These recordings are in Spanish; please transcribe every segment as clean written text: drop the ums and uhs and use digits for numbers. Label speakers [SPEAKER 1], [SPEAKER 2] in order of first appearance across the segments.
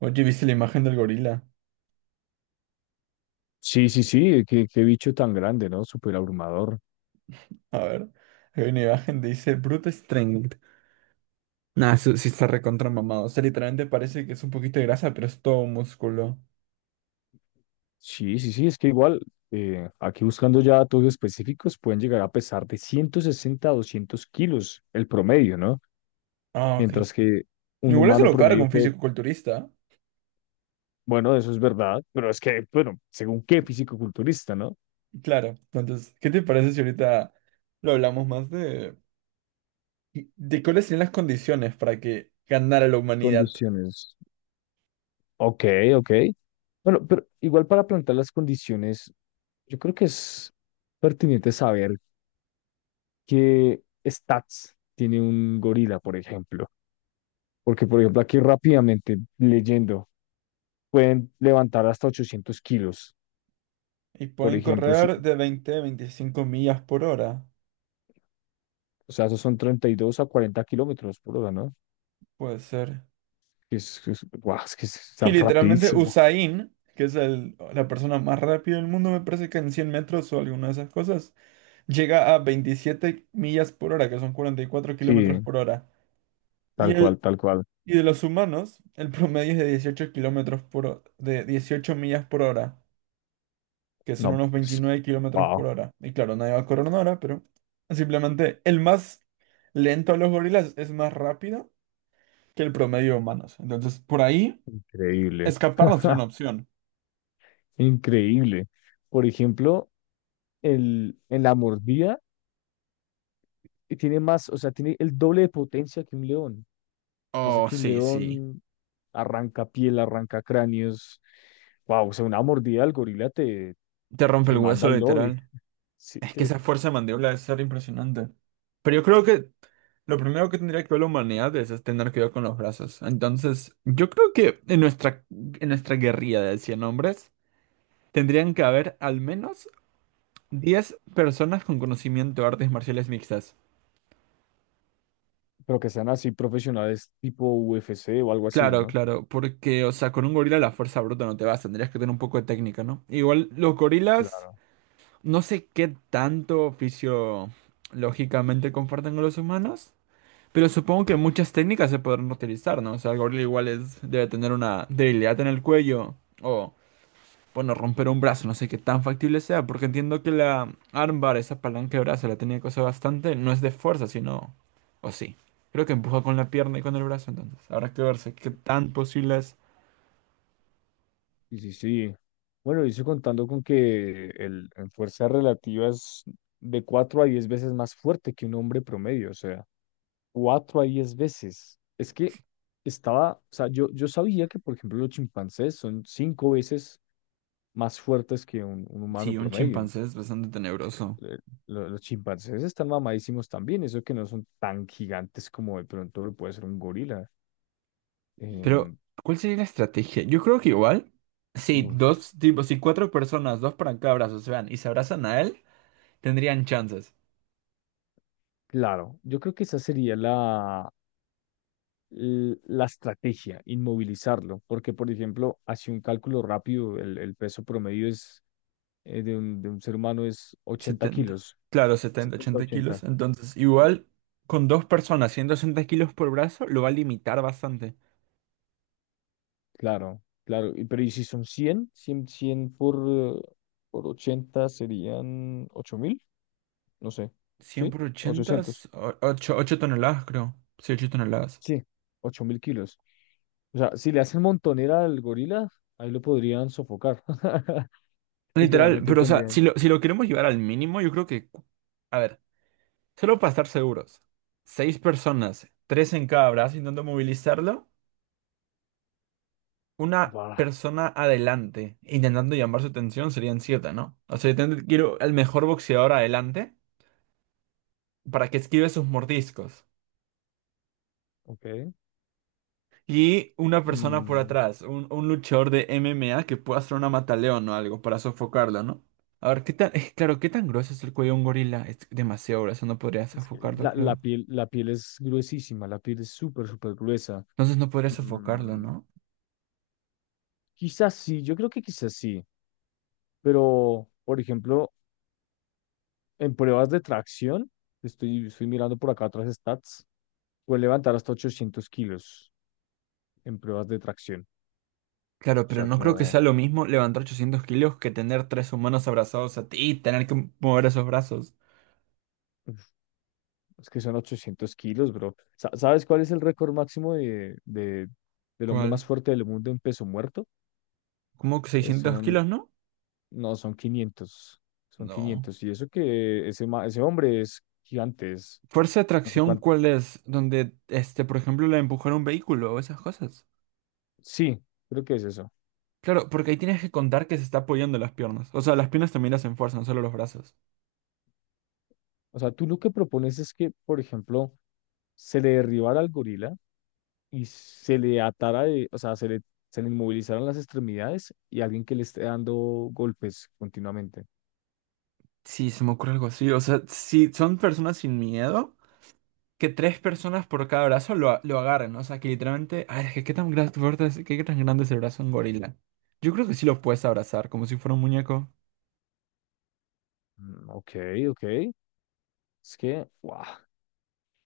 [SPEAKER 1] Oye, ¿viste la imagen del gorila?
[SPEAKER 2] Sí, sí, sí, qué bicho tan grande, ¿no? Súper abrumador.
[SPEAKER 1] A ver, hay una imagen que dice Brute Strength. Nah, eso sí está recontra mamado. O sea, literalmente parece que es un poquito de grasa, pero es todo músculo.
[SPEAKER 2] Sí, sí, sí, es que igual, aquí buscando ya datos específicos, pueden llegar a pesar de 160 a 200 kilos el promedio, ¿no?
[SPEAKER 1] Ah, ok.
[SPEAKER 2] Mientras que un
[SPEAKER 1] Igual se
[SPEAKER 2] humano
[SPEAKER 1] lo carga
[SPEAKER 2] promedio
[SPEAKER 1] un
[SPEAKER 2] puede,
[SPEAKER 1] fisicoculturista.
[SPEAKER 2] bueno, eso es verdad, pero es que, bueno, según qué fisicoculturista, ¿no?
[SPEAKER 1] Claro. Entonces, ¿qué te parece si ahorita lo hablamos más de cuáles serían las condiciones para que ganara la humanidad?
[SPEAKER 2] Condiciones. Ok, ok. Bueno, pero igual para plantear las condiciones, yo creo que es pertinente saber qué stats tiene un gorila, por ejemplo. Porque, por ejemplo, aquí rápidamente leyendo, pueden levantar hasta 800 kilos.
[SPEAKER 1] Y
[SPEAKER 2] Por
[SPEAKER 1] pueden
[SPEAKER 2] ejemplo,
[SPEAKER 1] correr de 20 a 25 millas por hora.
[SPEAKER 2] o sea, esos son 32 a 40 kilómetros por hora, ¿no?
[SPEAKER 1] Puede ser.
[SPEAKER 2] Que es, guau, es que está
[SPEAKER 1] Y literalmente
[SPEAKER 2] rapidísimo.
[SPEAKER 1] Usain, que es la persona más rápida del mundo, me parece que en 100 metros o alguna de esas cosas, llega a 27 millas por hora, que son cuarenta y cuatro
[SPEAKER 2] Sí,
[SPEAKER 1] kilómetros por hora. Y,
[SPEAKER 2] tal
[SPEAKER 1] el,
[SPEAKER 2] cual, tal cual.
[SPEAKER 1] y de los humanos, el promedio es de 18 kilómetros por, de 18 millas por hora, que son
[SPEAKER 2] No,
[SPEAKER 1] unos
[SPEAKER 2] pues,
[SPEAKER 1] veintinueve kilómetros por
[SPEAKER 2] wow,
[SPEAKER 1] hora. Y claro, nadie va a correr una hora, pero simplemente el más lento de los gorilas es más rápido que el promedio de humanos. Entonces, por ahí,
[SPEAKER 2] increíble,
[SPEAKER 1] escapar no sería una opción.
[SPEAKER 2] increíble. Por ejemplo, el, en la mordida y tiene más, o sea, tiene el doble de potencia que un león. Eso
[SPEAKER 1] Oh,
[SPEAKER 2] que un
[SPEAKER 1] sí, sí.
[SPEAKER 2] león arranca piel, arranca cráneos. Wow, o sea, una mordida al gorila te,
[SPEAKER 1] Te rompe el
[SPEAKER 2] te manda
[SPEAKER 1] hueso,
[SPEAKER 2] al lobby.
[SPEAKER 1] literal.
[SPEAKER 2] Sí,
[SPEAKER 1] Es que
[SPEAKER 2] que
[SPEAKER 1] esa fuerza de mandíbula debe ser impresionante. Pero yo creo que lo primero que tendría que ver la humanidad es tener cuidado con los brazos. Entonces, yo creo que en nuestra guerrilla de 100 hombres tendrían que haber al menos 10 personas con conocimiento de artes marciales mixtas.
[SPEAKER 2] pero que sean así profesionales tipo UFC o algo así,
[SPEAKER 1] Claro,
[SPEAKER 2] ¿no?
[SPEAKER 1] claro, porque, o sea, con un gorila la fuerza bruta no te vas, tendrías que tener un poco de técnica, ¿no? Igual los gorilas,
[SPEAKER 2] Claro.
[SPEAKER 1] no sé qué tanto oficio lógicamente comparten con los humanos. Pero supongo que muchas técnicas se podrán utilizar, ¿no? O sea, el gorila igual es, debe tener una debilidad en el cuello o, bueno, romper un brazo, no sé qué tan factible sea, porque entiendo que la armbar, esa palanca de brazo, la tenía que usar bastante, no es de fuerza, sino, o sí. Creo que empuja con la pierna y con el brazo, entonces. Habrá que verse qué tan posible es.
[SPEAKER 2] Sí, sí, sí. Bueno, y eso contando con que el, en fuerza relativa es de 4 a 10 veces más fuerte que un hombre promedio, o sea, 4 a 10 veces. Es que estaba, o sea, yo sabía que, por ejemplo, los chimpancés son 5 veces más fuertes que un humano
[SPEAKER 1] Sí, un
[SPEAKER 2] promedio.
[SPEAKER 1] chimpancé es bastante tenebroso.
[SPEAKER 2] Eh, los chimpancés están mamadísimos también, eso que no son tan gigantes como de pronto lo puede ser un gorila.
[SPEAKER 1] Pero,
[SPEAKER 2] Em,
[SPEAKER 1] ¿cuál sería la estrategia? Yo creo que igual, si
[SPEAKER 2] uf,
[SPEAKER 1] dos tipos, si cuatro personas, dos para cada brazo se van y se abrazan a él, tendrían chances.
[SPEAKER 2] claro, yo creo que esa sería la estrategia, inmovilizarlo, porque por ejemplo, así un cálculo rápido, el peso promedio es, de un ser humano es 80
[SPEAKER 1] 70.
[SPEAKER 2] kilos,
[SPEAKER 1] Claro, setenta
[SPEAKER 2] setenta
[SPEAKER 1] ochenta
[SPEAKER 2] ochenta
[SPEAKER 1] kilos. Entonces, igual con dos personas, 160 kilos por brazo, lo va a limitar bastante.
[SPEAKER 2] Claro, claro. Y- pero ¿y si son cien 100 por 80 serían 8000, no sé,
[SPEAKER 1] 100
[SPEAKER 2] ¿sí?
[SPEAKER 1] por 80,
[SPEAKER 2] Ochocientos.
[SPEAKER 1] 8 8 toneladas, creo. Sí, 8 toneladas.
[SPEAKER 2] Sí, 8000 kilos. O sea, si le hacen montonera al gorila, ahí lo podrían sofocar.
[SPEAKER 1] Literal,
[SPEAKER 2] Literalmente
[SPEAKER 1] pero o sea, si
[SPEAKER 2] tendrían...
[SPEAKER 1] lo, si lo queremos llevar al mínimo, yo creo que... A ver, solo para estar seguros. Seis personas, tres en cada brazo intentando movilizarlo. Una
[SPEAKER 2] Bah,
[SPEAKER 1] persona adelante, intentando llamar su atención, serían siete, ¿no? O sea, quiero el mejor boxeador adelante para que esquive sus mordiscos.
[SPEAKER 2] ok.
[SPEAKER 1] Y una persona por
[SPEAKER 2] Mm,
[SPEAKER 1] atrás, un luchador de MMA que pueda hacer una mataleón o algo para sofocarlo, ¿no? A ver, claro, ¿qué tan grueso es el cuello de un gorila? Es demasiado grueso, no podría
[SPEAKER 2] es que
[SPEAKER 1] sofocarlo, creo.
[SPEAKER 2] la piel es gruesísima, la piel es súper, súper gruesa.
[SPEAKER 1] Entonces no podría sofocarlo,
[SPEAKER 2] Mm,
[SPEAKER 1] ¿no?
[SPEAKER 2] quizás sí, yo creo que quizás sí. Pero, por ejemplo, en pruebas de tracción, estoy mirando por acá otras stats, puede levantar hasta 800 kilos en pruebas de tracción.
[SPEAKER 1] Claro,
[SPEAKER 2] O
[SPEAKER 1] pero
[SPEAKER 2] sea,
[SPEAKER 1] no creo que sea
[SPEAKER 2] como,
[SPEAKER 1] lo mismo levantar 800 kilos que tener tres humanos abrazados a ti y tener que mover esos brazos.
[SPEAKER 2] uf, es que son 800 kilos, bro. ¿Sabes cuál es el récord máximo de, del hombre
[SPEAKER 1] ¿Cuál?
[SPEAKER 2] más fuerte del mundo en peso muerto?
[SPEAKER 1] ¿Cómo que
[SPEAKER 2] Eh,
[SPEAKER 1] 600
[SPEAKER 2] son,
[SPEAKER 1] kilos, no?
[SPEAKER 2] no, son 500. Son
[SPEAKER 1] No.
[SPEAKER 2] 500. Y eso que ese, ese hombre es gigante, es,
[SPEAKER 1] ¿Fuerza de
[SPEAKER 2] no sé
[SPEAKER 1] tracción
[SPEAKER 2] cuánto.
[SPEAKER 1] cuál es? Donde, este, por ejemplo, la de empujar un vehículo o esas cosas.
[SPEAKER 2] Sí, creo que es eso.
[SPEAKER 1] Claro, porque ahí tienes que contar que se está apoyando las piernas. O sea, las piernas también las enfuerzan, no solo los brazos.
[SPEAKER 2] O sea, tú lo que propones es que, por ejemplo, se le derribara al gorila y se le atara de, o sea, se le inmovilizaron las extremidades y alguien que le esté dando golpes continuamente.
[SPEAKER 1] Sí, se me ocurre algo así. O sea, si son personas sin miedo, que tres personas por cada brazo lo agarren. O sea, que literalmente. Ay, es que qué tan grande es el brazo de un gorila. Yo creo que sí lo puedes abrazar, como si fuera un muñeco.
[SPEAKER 2] Mm, ok, ok. Es que, wow,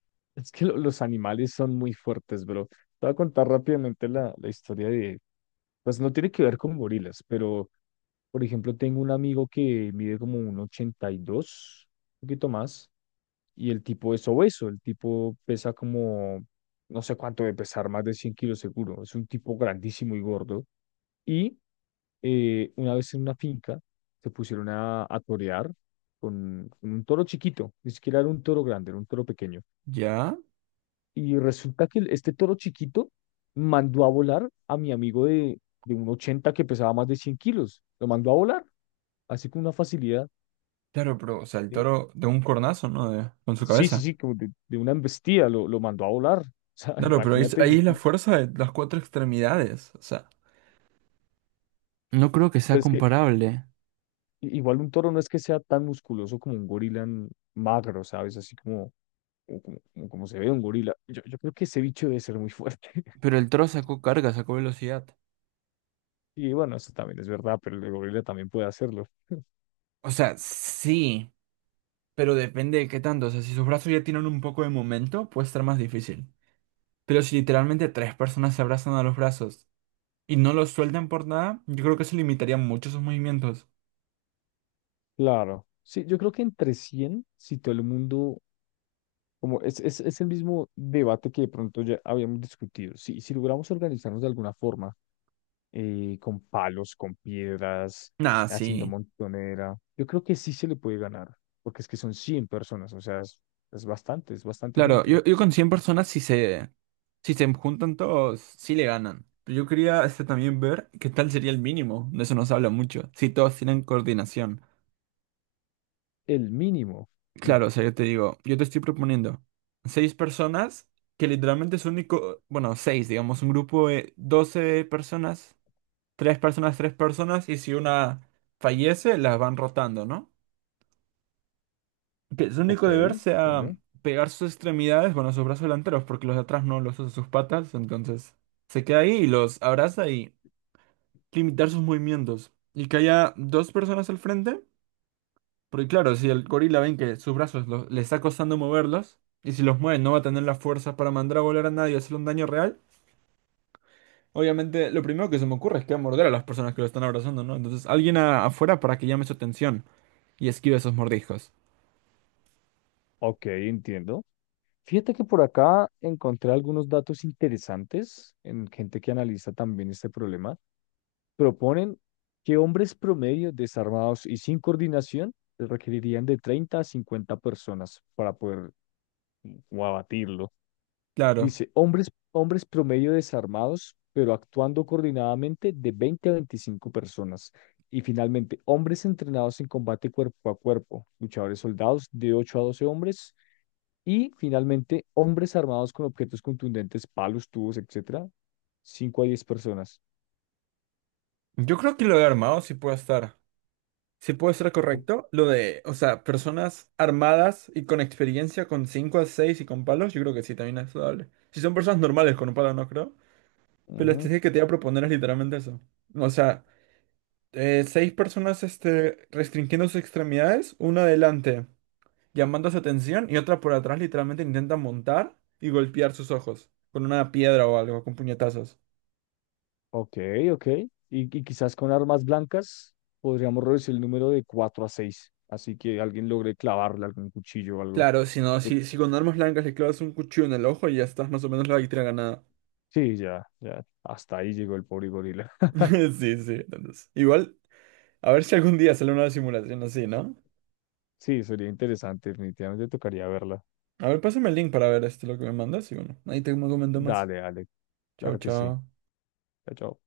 [SPEAKER 2] es que los animales son muy fuertes, bro. Te voy a contar rápidamente la historia de, pues no tiene que ver con gorilas, pero, por ejemplo, tengo un amigo que mide como un ochenta y dos, un poquito más, y el tipo es obeso, el tipo pesa como, no sé cuánto de pesar, más de 100 kilos seguro. Es un tipo grandísimo y gordo. Y una vez en una finca se pusieron a torear con un toro chiquito, ni siquiera era un toro grande, era un toro pequeño.
[SPEAKER 1] ¿Ya?
[SPEAKER 2] Y resulta que este toro chiquito mandó a volar a mi amigo de un 80 que pesaba más de 100 kilos. Lo mandó a volar, así con una facilidad.
[SPEAKER 1] Claro, pero, o sea, el
[SPEAKER 2] eh,
[SPEAKER 1] toro de un cornazo, ¿no? Con su
[SPEAKER 2] sí, sí,
[SPEAKER 1] cabeza.
[SPEAKER 2] sí, como de una embestida, lo mandó a volar. O sea,
[SPEAKER 1] Claro, pero ahí es,
[SPEAKER 2] imagínate,
[SPEAKER 1] ahí
[SPEAKER 2] un.
[SPEAKER 1] es la fuerza de las cuatro extremidades. O sea. No creo que sea
[SPEAKER 2] Pero es que
[SPEAKER 1] comparable.
[SPEAKER 2] igual un toro no es que sea tan musculoso como un gorila magro, ¿sabes? Así como como, como se ve un gorila. Yo creo que ese bicho debe ser muy fuerte.
[SPEAKER 1] Pero el toro sacó carga, sacó velocidad.
[SPEAKER 2] Y bueno, eso también es verdad, pero el gorila también puede hacerlo.
[SPEAKER 1] O sea, sí, pero depende de qué tanto. O sea, si sus brazos ya tienen un poco de momento, puede estar más difícil. Pero si literalmente tres personas se abrazan a los brazos y no los sueltan por nada, yo creo que eso limitaría mucho sus movimientos.
[SPEAKER 2] Claro. Sí, yo creo que entre 100 si todo el mundo, como es, es el mismo debate que de pronto ya habíamos discutido. Si, si logramos organizarnos de alguna forma, con palos, con piedras,
[SPEAKER 1] Nah,
[SPEAKER 2] haciendo
[SPEAKER 1] sí.
[SPEAKER 2] montonera, yo creo que sí se le puede ganar, porque es que son 100 personas, o sea, es bastante
[SPEAKER 1] Claro,
[SPEAKER 2] gente.
[SPEAKER 1] yo con 100 personas, si se juntan todos, sí le ganan. Pero yo quería este, también ver qué tal sería el mínimo. De eso nos habla mucho. Si todos tienen coordinación.
[SPEAKER 2] El mínimo. Mm,
[SPEAKER 1] Claro, o sea, yo te digo, yo te estoy proponiendo seis personas que literalmente es único, bueno, seis, digamos, un grupo de 12 personas, tres personas, tres personas, y si una fallece, las van rotando, ¿no? Que su único
[SPEAKER 2] ok,
[SPEAKER 1] deber sea
[SPEAKER 2] entiendo.
[SPEAKER 1] pegar sus extremidades, bueno, sus brazos delanteros, porque los de atrás no los usa sus patas, entonces se queda ahí y los abraza y limitar sus movimientos. Y que haya dos personas al frente. Porque claro, si el gorila ven que sus brazos le está costando moverlos, y si los mueve no va a tener las fuerzas para mandar a volar a nadie y hacerle un daño real, obviamente lo primero que se me ocurre es que va a morder a las personas que lo están abrazando, ¿no? Entonces alguien afuera para que llame su atención y esquive esos mordiscos.
[SPEAKER 2] Ok, entiendo. Fíjate que por acá encontré algunos datos interesantes en gente que analiza también este problema. Proponen que hombres promedio desarmados y sin coordinación requerirían de 30 a 50 personas para poder como, abatirlo.
[SPEAKER 1] Claro.
[SPEAKER 2] Dice, hombres promedio desarmados, pero actuando coordinadamente de 20 a 25 personas. Y finalmente, hombres entrenados en combate cuerpo a cuerpo, luchadores soldados de 8 a 12 hombres. Y finalmente, hombres armados con objetos contundentes, palos, tubos, etcétera, 5 a 10 personas.
[SPEAKER 1] Yo creo que lo de armado sí puede estar. Sí puede ser
[SPEAKER 2] O-
[SPEAKER 1] correcto. Lo de, o sea, personas armadas y con experiencia, con 5 a 6 y con palos, yo creo que sí, también es saludable. Si son personas normales con un palo, no creo. Pero la
[SPEAKER 2] Ujú.
[SPEAKER 1] estrategia que te voy a proponer es literalmente eso. O sea... seis personas este, restringiendo sus extremidades, una adelante llamando su atención y otra por atrás literalmente intenta montar y golpear sus ojos con una piedra o algo, con puñetazos.
[SPEAKER 2] Ok, ok. Y quizás con armas blancas podríamos reducir el número de 4 a 6. Así que alguien logre clavarle algún cuchillo o algo.
[SPEAKER 1] Claro, si no,
[SPEAKER 2] De-
[SPEAKER 1] si con armas blancas le clavas un cuchillo en el ojo y ya estás más o menos la victoria ganada.
[SPEAKER 2] sí, ya, ya. Hasta ahí llegó el pobre gorila.
[SPEAKER 1] Sí, sí, entonces. Igual, a ver si algún día sale una simulación así, ¿no?
[SPEAKER 2] Sí, sería interesante. Definitivamente tocaría verla.
[SPEAKER 1] A ver, pásame el link para ver esto lo que me mandas y bueno, ahí te comento más.
[SPEAKER 2] Dale, dale.
[SPEAKER 1] Chao,
[SPEAKER 2] Claro que sí.
[SPEAKER 1] chao.
[SPEAKER 2] Chao, chao.